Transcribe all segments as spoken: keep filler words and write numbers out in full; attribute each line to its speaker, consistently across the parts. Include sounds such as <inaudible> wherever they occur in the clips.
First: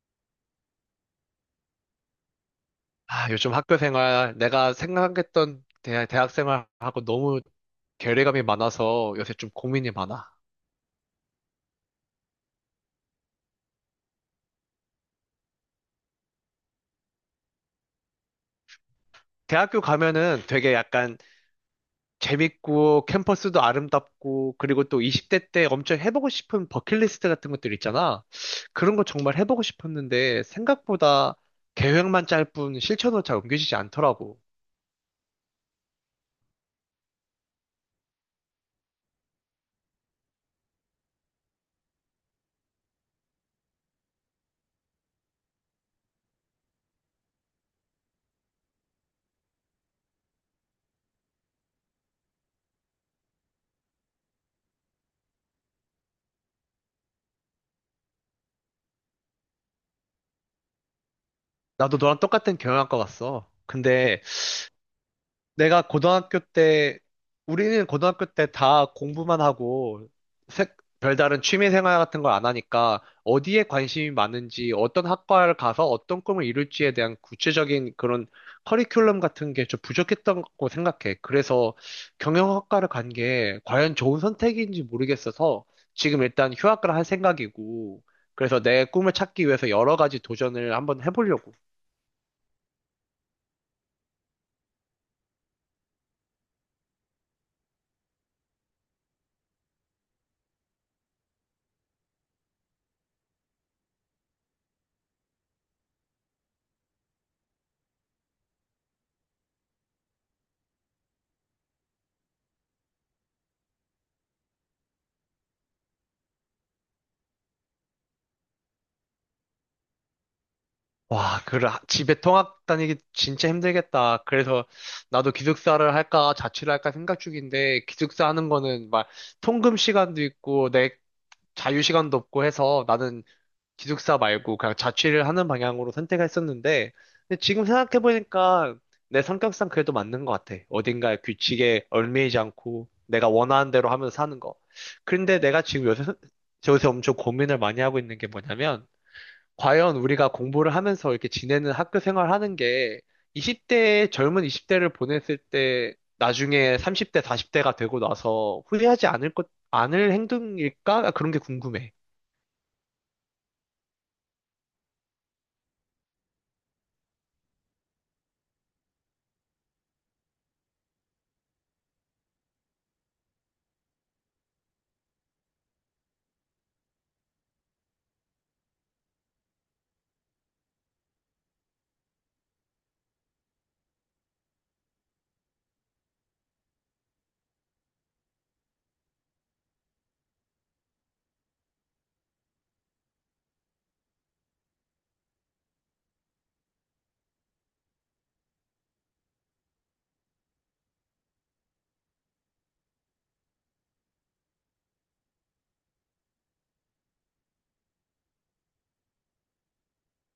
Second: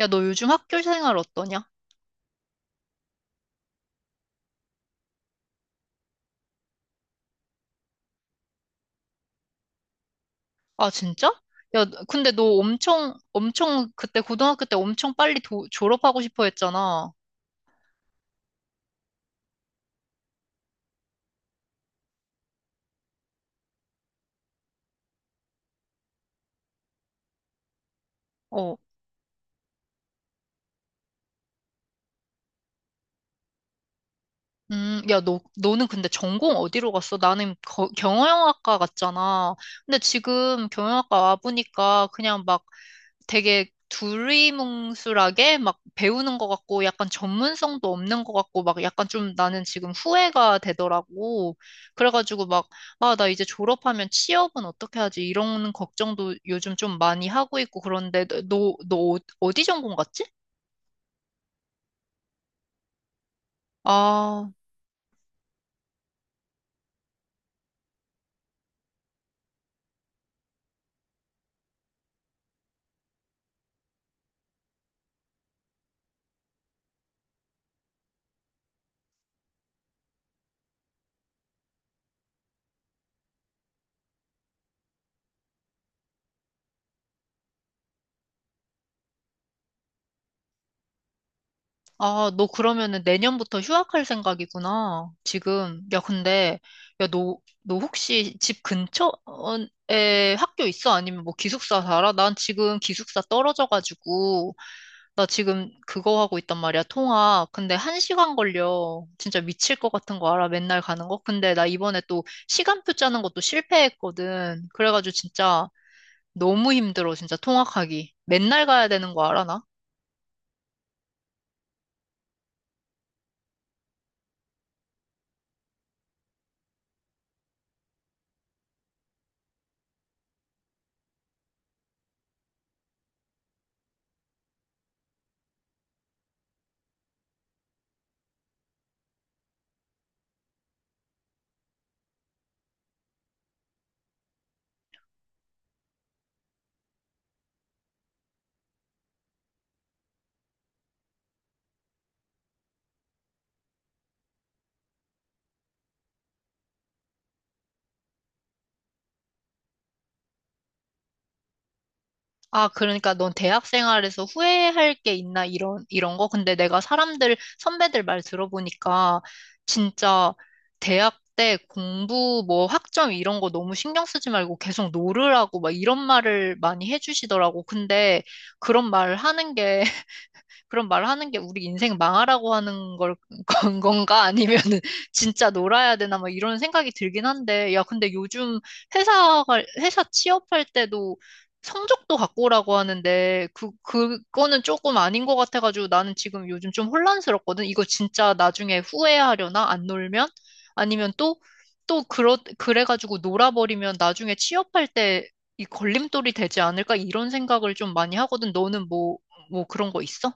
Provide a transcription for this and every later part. Speaker 1: 야, 너 요즘 학교 생활 어떠냐?
Speaker 2: 아, 요즘 학교 생활, 내가 생각했던 대, 대학 생활하고 너무 괴리감이 많아서 요새 좀 고민이 많아.
Speaker 1: 아, 진짜? 야, 근데 너 엄청, 엄청, 그때 고등학교 때 엄청 빨리 도- 졸업하고 싶어 했잖아.
Speaker 2: 대학교 가면은 되게 약간 재밌고 캠퍼스도 아름답고 그리고 또 이십 대 때 엄청 해보고 싶은 버킷리스트 같은 것들 있잖아.
Speaker 1: 어,
Speaker 2: 그런 거 정말 해보고 싶었는데 생각보다 계획만 짤 뿐 실천으로 잘 옮겨지지 않더라고.
Speaker 1: 음, 야, 너, 너는 근데 전공 어디로 갔어? 나는 거- 경영학과 갔잖아. 근데 지금 경영학과 와보니까 그냥 막 되게 두리뭉술하게 막 배우는 것 같고 약간 전문성도 없는 것 같고 막 약간 좀 나는 지금 후회가 되더라고. 그래가지고 막, 아, 나 이제 졸업하면 취업은 어떻게 하지? 이런 걱정도 요즘 좀 많이 하고 있고 그런데 너, 너 어- 어디 전공 갔지?
Speaker 2: 나도 너랑 똑같은 경영학과 갔어. 근데
Speaker 1: 아,
Speaker 2: 내가 고등학교 때, 우리는 고등학교 때 다 공부만 하고, 색- 별다른 취미 생활 같은 걸 안 하니까, 어디에 관심이 많은지, 어떤 학과를 가서 어떤 꿈을 이룰지에 대한 구체적인 그런 커리큘럼 같은 게 좀 부족했던 거 생각해. 그래서 경영학과를 간 게 과연 좋은 선택인지 모르겠어서, 지금 일단 휴학을 할 생각이고, 그래서 내 꿈을 찾기 위해서 여러 가지 도전을 한번 해보려고.
Speaker 1: 아, 너 그러면은 내년부터 휴학할 생각이구나. 지금. 야, 근데, 야, 너, 너 혹시 집 근처에 학교 있어? 아니면 뭐 기숙사 살아? 난 지금 기숙사 떨어져가지고, 나 지금 그거 하고 있단 말이야, 통학. 근데 한 시간 걸려. 진짜 미칠 것 같은 거 알아? 맨날 가는 거? 근데 나 이번에 또 시간표 짜는 것도 실패했거든. 그래가지고 진짜 너무 힘들어, 진짜 통학하기. 맨날 가야 되는 거 알아, 나?
Speaker 2: 와, 그 집에 통학 다니기 진짜 힘들겠다. 그래서 나도 기숙사를 할까 자취를 할까 생각 중인데, 기숙사 하는 거는 막 통금 시간도 있고 내 자유 시간도 없고 해서 나는 기숙사 말고 그냥 자취를 하는 방향으로 생각했었는데, 근데 지금 생각해 보니까 내 성격상 그래도 맞는 것 같아. 어딘가에 규칙에 얽매이지 않고 내가 원하는 대로 하면서 사는 거. 그런데 내가 지금 요새 요새 엄청 고민을 많이 하고 있는 게 뭐냐면, 과연 우리가 공부를 하면서 이렇게 지내는 학교 생활하는 게 이십 대, 젊은 이십 대를 보냈을 때 나중에 삼십 대, 사십 대가 되고 나서 후회하지 않을 것, 않을 행동일까? 그런 게 궁금해.
Speaker 1: 아, 그러니까 넌 대학 생활에서 후회할 게 있나 이런 이런 거? 근데 내가 사람들 선배들 말 들어보니까 진짜 대학 때 공부 뭐 학점 이런 거 너무 신경 쓰지 말고 계속 놀으라고 막 이런 말을 많이 해주시더라고. 근데 그런 말 하는 게 그런 말 하는 게 우리 인생 망하라고 하는 걸, <laughs> 건 건가? 아니면은 <laughs> 진짜 놀아야 되나? 막 이런 생각이 들긴 한데, 야, 근데 요즘 회사가, 회사 취업할 때도 성적도 갖고 오라고 하는데, 그, 그거는 조금 아닌 것 같아가지고 나는 지금 요즘 좀 혼란스럽거든? 이거 진짜 나중에 후회하려나? 안 놀면? 아니면 또, 또, 그러, 그래가지고 놀아버리면 나중에 취업할 때 이 걸림돌이 되지 않을까? 이런 생각을 좀 많이 하거든. 너는 뭐, 뭐 그런 거 있어?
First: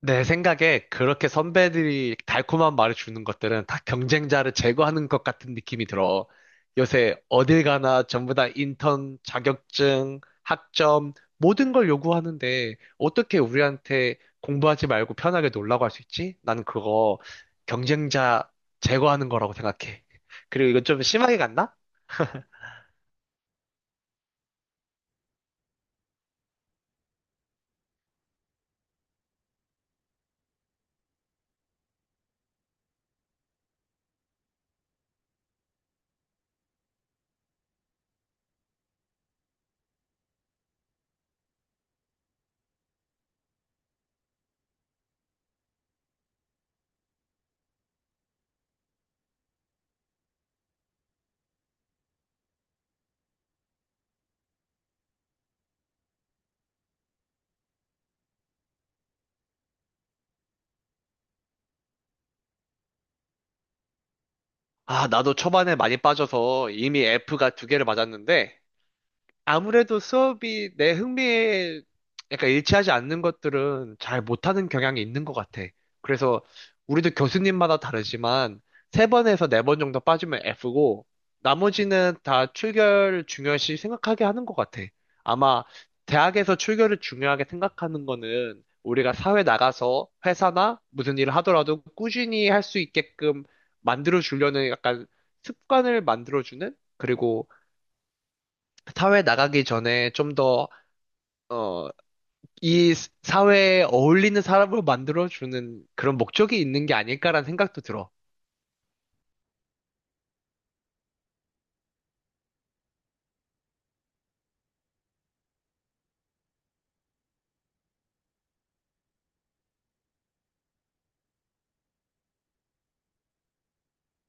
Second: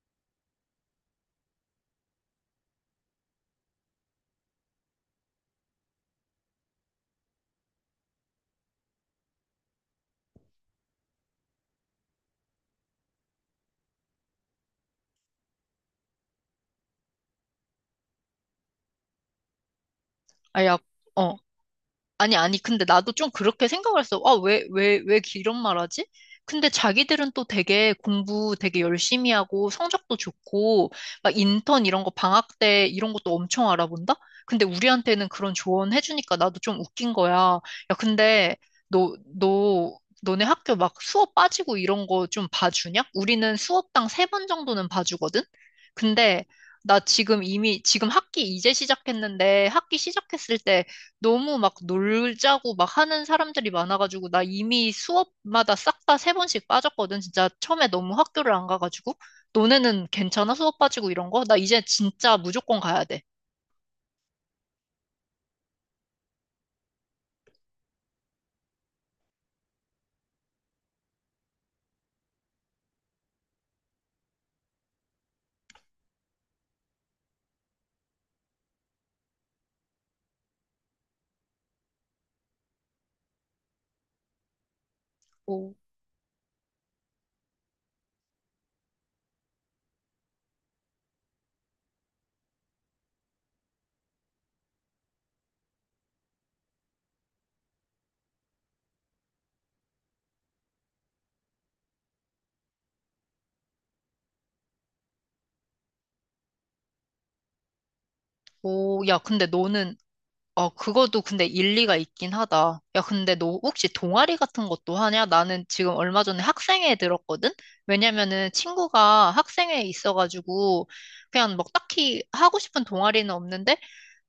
Speaker 2: 내 생각에 그렇게 선배들이 달콤한 말을 주는 것들은 다 경쟁자를 제거하는 것 같은 느낌이 들어. 요새 어딜 가나 전부 다 인턴, 자격증, 학점, 모든 걸 요구하는데 어떻게 우리한테 공부하지 말고 편하게 놀라고 할 수 있지? 나는 그거 경쟁자 제거하는 거라고 생각해.
Speaker 1: 아,
Speaker 2: 그리고
Speaker 1: 야,
Speaker 2: 이건 좀
Speaker 1: 어.
Speaker 2: 심하게 갔나?
Speaker 1: 아니, 아니, 근데 나도 좀 그렇게 생각을 했어. 아, 왜, 왜, 왜 이런 말 하지? 근데 자기들은 또 되게 공부 되게 열심히 하고 성적도 좋고, 막 인턴 이런 거 방학 때 이런 것도 엄청 알아본다? 근데 우리한테는 그런 조언 해주니까 나도 좀 웃긴 거야. 야, 근데 너, 너, 너네 학교 막 수업 빠지고 이런 거 좀 봐주냐? 우리는 수업당 세 번 정도는 봐주거든? 근데 나 지금 이미, 지금 학기 이제 시작했는데 학기 시작했을 때 너무 막 놀자고 막 하는 사람들이 많아가지고 나 이미 수업마다 싹 다 세 번씩 빠졌거든. 진짜 처음에 너무 학교를 안 가가지고 너네는 괜찮아? 수업 빠지고 이런 거? 나 이제 진짜 무조건 가야 돼.
Speaker 2: 아, 나도 초반에 많이 빠져서 이미 F가 두 개를 맞았는데, 아무래도 수업이 내 흥미에 약간 일치하지 않는 것들은 잘 못하는 경향이 있는 것 같아. 그래서 우리도 교수님마다 다르지만 세 번에서 네 번 정도 빠지면 F고 나머지는 다 출결을 중요시 생각하게 하는 것 같아. 아마
Speaker 1: 오,
Speaker 2: 대학에서 출결을 중요하게 생각하는 거는 우리가 사회 나가서 회사나 무슨 일을 하더라도 꾸준히 할 수 있게끔 만들어 주려는, 약간 습관을 만들어 주는, 그리고 사회 나가기 전에 좀 더, 어, 이 스- 사회에 어울리는 사람으로 만들어주는 그런 목적이 있는 게 아닐까라는 생각도 들어.
Speaker 1: 오, 야, 근데 너는 어, 그것도 근데 일리가 있긴 하다. 야, 근데 너 혹시 동아리 같은 것도 하냐? 나는 지금 얼마 전에 학생회에 들었거든? 왜냐면은 친구가 학생회에 있어가지고 그냥 막 딱히 하고 싶은 동아리는 없는데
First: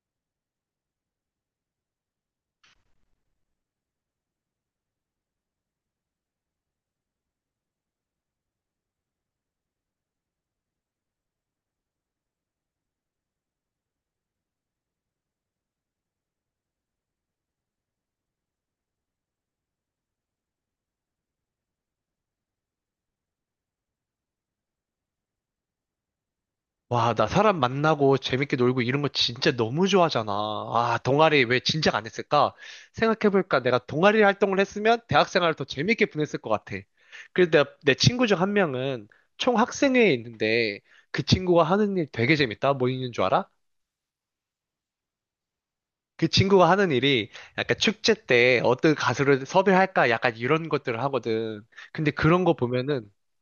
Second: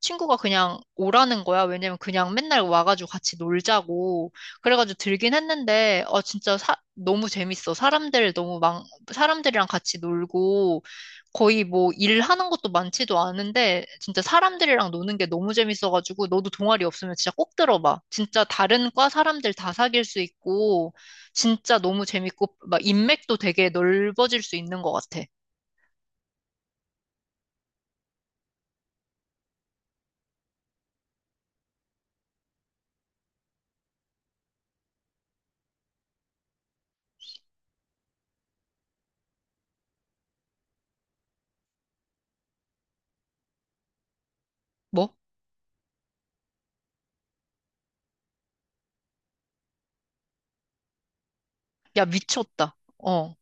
Speaker 1: 친구가 그냥 오라는 거야. 왜냐면 그냥 맨날 와가지고 같이 놀자고. 그래가지고 들긴 했는데, 어, 진짜 사- 너무 재밌어. 사람들 너무 막, 사람들이랑 같이 놀고. 거의 뭐 일하는 것도 많지도 않은데 진짜 사람들이랑 노는 게 너무 재밌어가지고 너도 동아리 없으면 진짜 꼭 들어봐. 진짜 다른 과 사람들 다 사귈 수 있고 진짜 너무 재밌고 막 인맥도 되게 넓어질 수 있는 것 같아.
Speaker 2: 와, 나 사람 만나고 재밌게 놀고 이런 거 진짜 너무 좋아하잖아. 아, 동아리 왜 진작 안 했을까? 생각해볼까? 내가 동아리 활동을 했으면 대학 생활을 더 재밌게 보냈을 것 같아. 그래서 내가- 내 친구 중 한 명은 총학생회에 있는데, 그 친구가 하는 일 되게 재밌다. 뭐 있는 줄 알아?
Speaker 1: 뭐?
Speaker 2: 그 친구가 하는 일이 약간 축제 때 어떤 가수를 섭외할까, 약간 이런 것들을 하거든.
Speaker 1: 야,
Speaker 2: 근데 그런 거
Speaker 1: 미쳤다.
Speaker 2: 보면은
Speaker 1: 어,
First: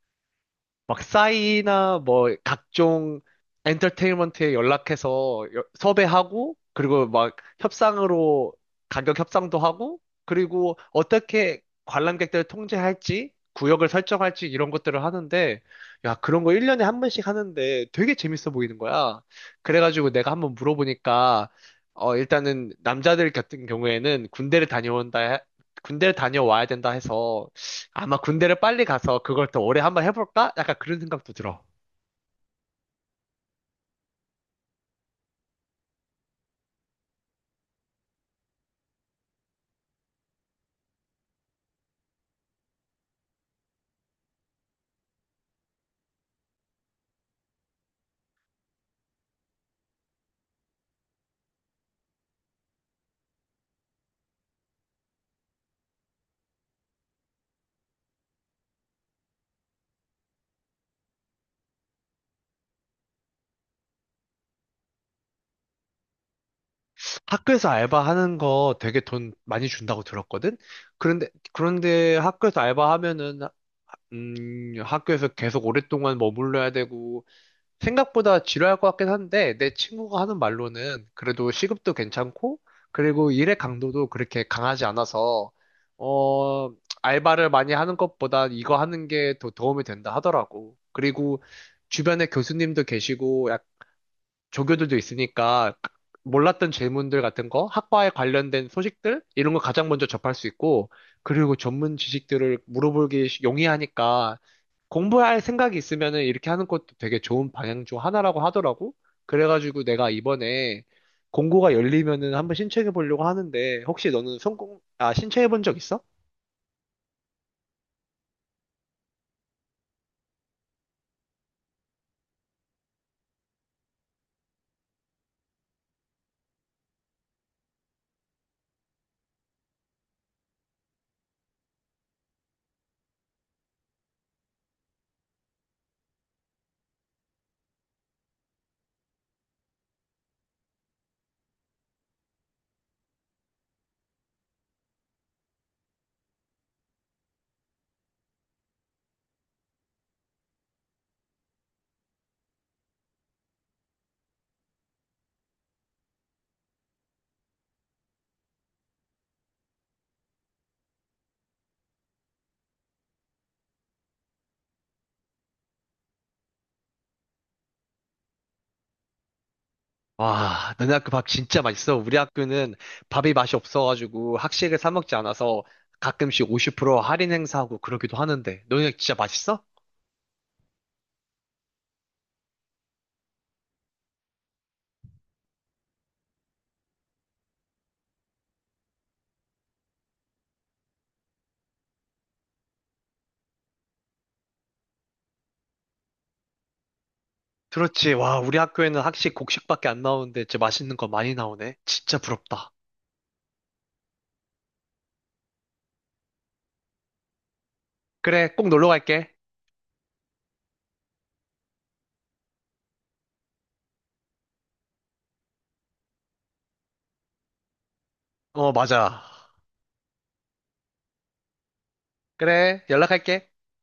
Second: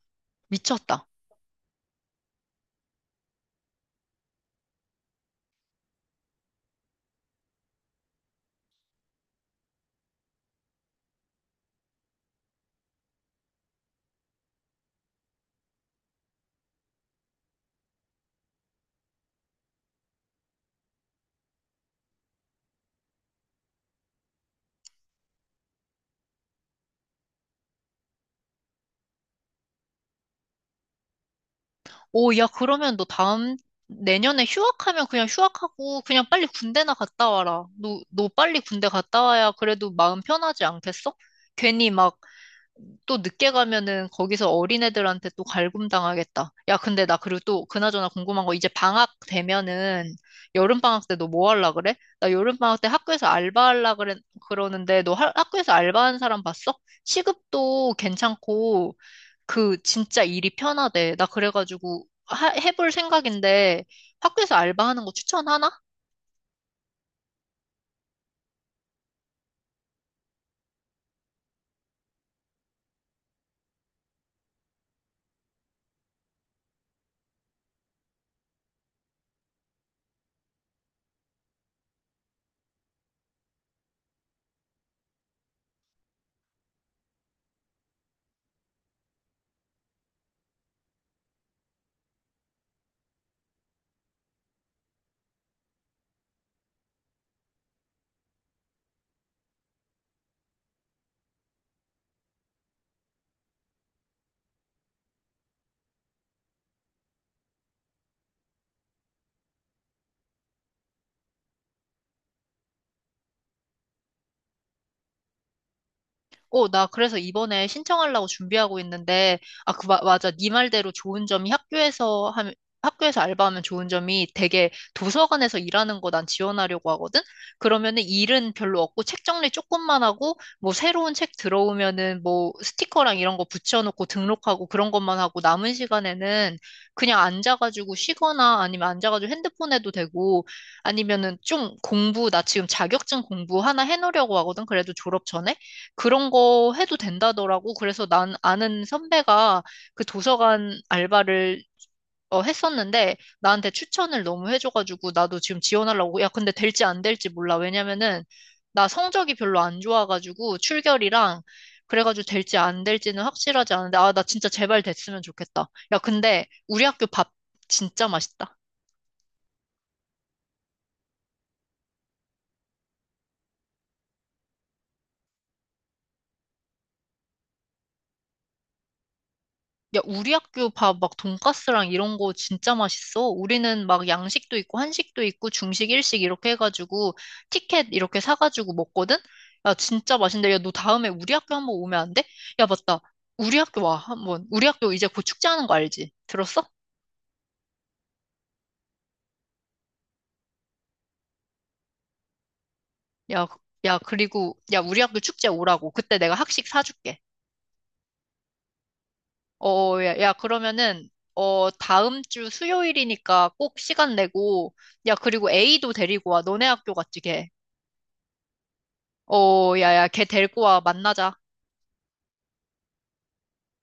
Speaker 2: 막
Speaker 1: 미쳤다.
Speaker 2: 싸이나 뭐 각종 엔터테인먼트에 연락해서 여- 섭외하고, 그리고 막 협상으로 가격 협상도 하고, 그리고 어떻게 관람객들을 통제할지, 구역을 설정할지 이런 것들을 하는데, 야, 그런 거 일 년에 한 번씩 하는데 되게 재밌어 보이는 거야. 그래가지고 내가 한번 물어보니까, 어, 일단은 남자들 같은 경우에는 군대를 다녀온다 해- 군대를 다녀와야 된다 해서, 아마 군대를 빨리 가서 그걸 더 오래 한번 해볼까? 약간 그런 생각도 들어.
Speaker 1: 오, 야, 그러면 너 다음 내년에 휴학하면 그냥 휴학하고 그냥 빨리 군대나 갔다 와라. 너 너 빨리 군대 갔다 와야 그래도 마음 편하지 않겠어? 괜히 막 또 늦게 가면은 거기서 어린애들한테 또 갈굼당하겠다. 야, 근데 나 그리고 또 그나저나 궁금한 거 이제 방학 되면은 여름방학 때 너 뭐 할라 그래? 나 여름방학 때 학교에서 알바할라 그래, 그러는데 너 하- 학교에서 알바한 사람 봤어? 시급도 괜찮고 그 진짜 일이 편하대. 나 그래가지고 하- 해볼 생각인데 학교에서 알바하는 거 추천하나?
Speaker 2: 학교에서 알바하는 거 되게 돈 많이 준다고 들었거든? 그런데, 그런데 학교에서 알바하면은, 음, 학교에서 계속 오랫동안 머물러야 되고, 생각보다 지루할 것 같긴 한데, 내 친구가 하는 말로는 그래도 시급도 괜찮고, 그리고 일의 강도도 그렇게 강하지 않아서, 어, 알바를 많이 하는 것보다 이거 하는 게 더 도움이 된다 하더라고. 그리고 주변에 교수님도 계시고, 조교들도 있으니까 몰랐던 질문들 같은 거, 학과에 관련된 소식들 이런 거 가장 먼저 접할 수 있고, 그리고 전문 지식들을 물어보기 쉬- 용이하니까 공부할 생각이 있으면은 이렇게 하는 것도 되게 좋은 방향 중 하나라고 하더라고. 그래가지고 내가 이번에 공고가 열리면은 한번 신청해 보려고 하는데, 혹시 너는 성공 아 신청해 본 적 있어?
Speaker 1: 어, 나 그래서 이번에 신청하려고 준비하고 있는데, 아, 그, 마- 맞아. 네 말대로 좋은 점이 학교에서 하면, 학교에서 알바하면 좋은 점이 되게 도서관에서 일하는 거 난 지원하려고 하거든? 그러면은 일은 별로 없고 책 정리 조금만 하고, 뭐 새로운 책 들어오면은 뭐 스티커랑 이런 거 붙여놓고 등록하고 그런 것만 하고 남은 시간에는 그냥 앉아가지고 쉬거나 아니면 앉아가지고 핸드폰 해도 되고, 아니면은 좀 공부, 나 지금 자격증 공부 하나 해놓으려고 하거든? 그래도 졸업 전에? 그런 거 해도 된다더라고. 그래서 난 아는 선배가 그 도서관 알바를 어, 했었는데 나한테 추천을 너무 해줘가지고 나도 지금 지원하려고. 야, 근데 될지 안 될지 몰라. 왜냐면은 나 성적이 별로 안 좋아가지고 출결이랑 그래가지고 될지 안 될지는 확실하지 않은데 아, 나 진짜 제발 됐으면 좋겠다. 야, 근데 우리 학교 밥 진짜 맛있다.
Speaker 2: 와, 너네 학교 밥 진짜 맛있어. 우리 학교는 밥이 맛이 없어가지고 학식을 사 먹지 않아서 가끔씩 오십 프로 할인 행사하고 그러기도 하는데, 너네 진짜 맛있어?
Speaker 1: 야, 우리 학교 밥 막 돈가스랑 이런 거 진짜 맛있어. 우리는 막 양식도 있고 한식도 있고 중식, 일식 이렇게 해가지고 티켓 이렇게 사가지고 먹거든? 야, 진짜 맛있는데. 야, 너 다음에 우리 학교 한번 오면 안 돼? 야, 맞다. 우리 학교 와, 한번. 우리 학교 이제 곧 축제하는 거 알지? 들었어?
Speaker 2: 그렇지. 와, 우리 학교에는 학식 곡식밖에 안 나오는데 진짜 맛있는 거 많이 나오네. 진짜 부럽다.
Speaker 1: 야, 그- 야, 그리고, 야, 우리 학교 축제 오라고. 그때 내가 학식 사줄게.
Speaker 2: 그래, 꼭 놀러 갈게.
Speaker 1: 어, 어, 야, 야, 그러면은, 어, 다음 주 수요일이니까 꼭 시간 내고, 야, 그리고 A도 데리고 와. 너네 학교 같지, 걔.
Speaker 2: 어, 맞아.
Speaker 1: 어, 야야, 걔 데리고 와, 만나자.
Speaker 2: 그래, 연락할게.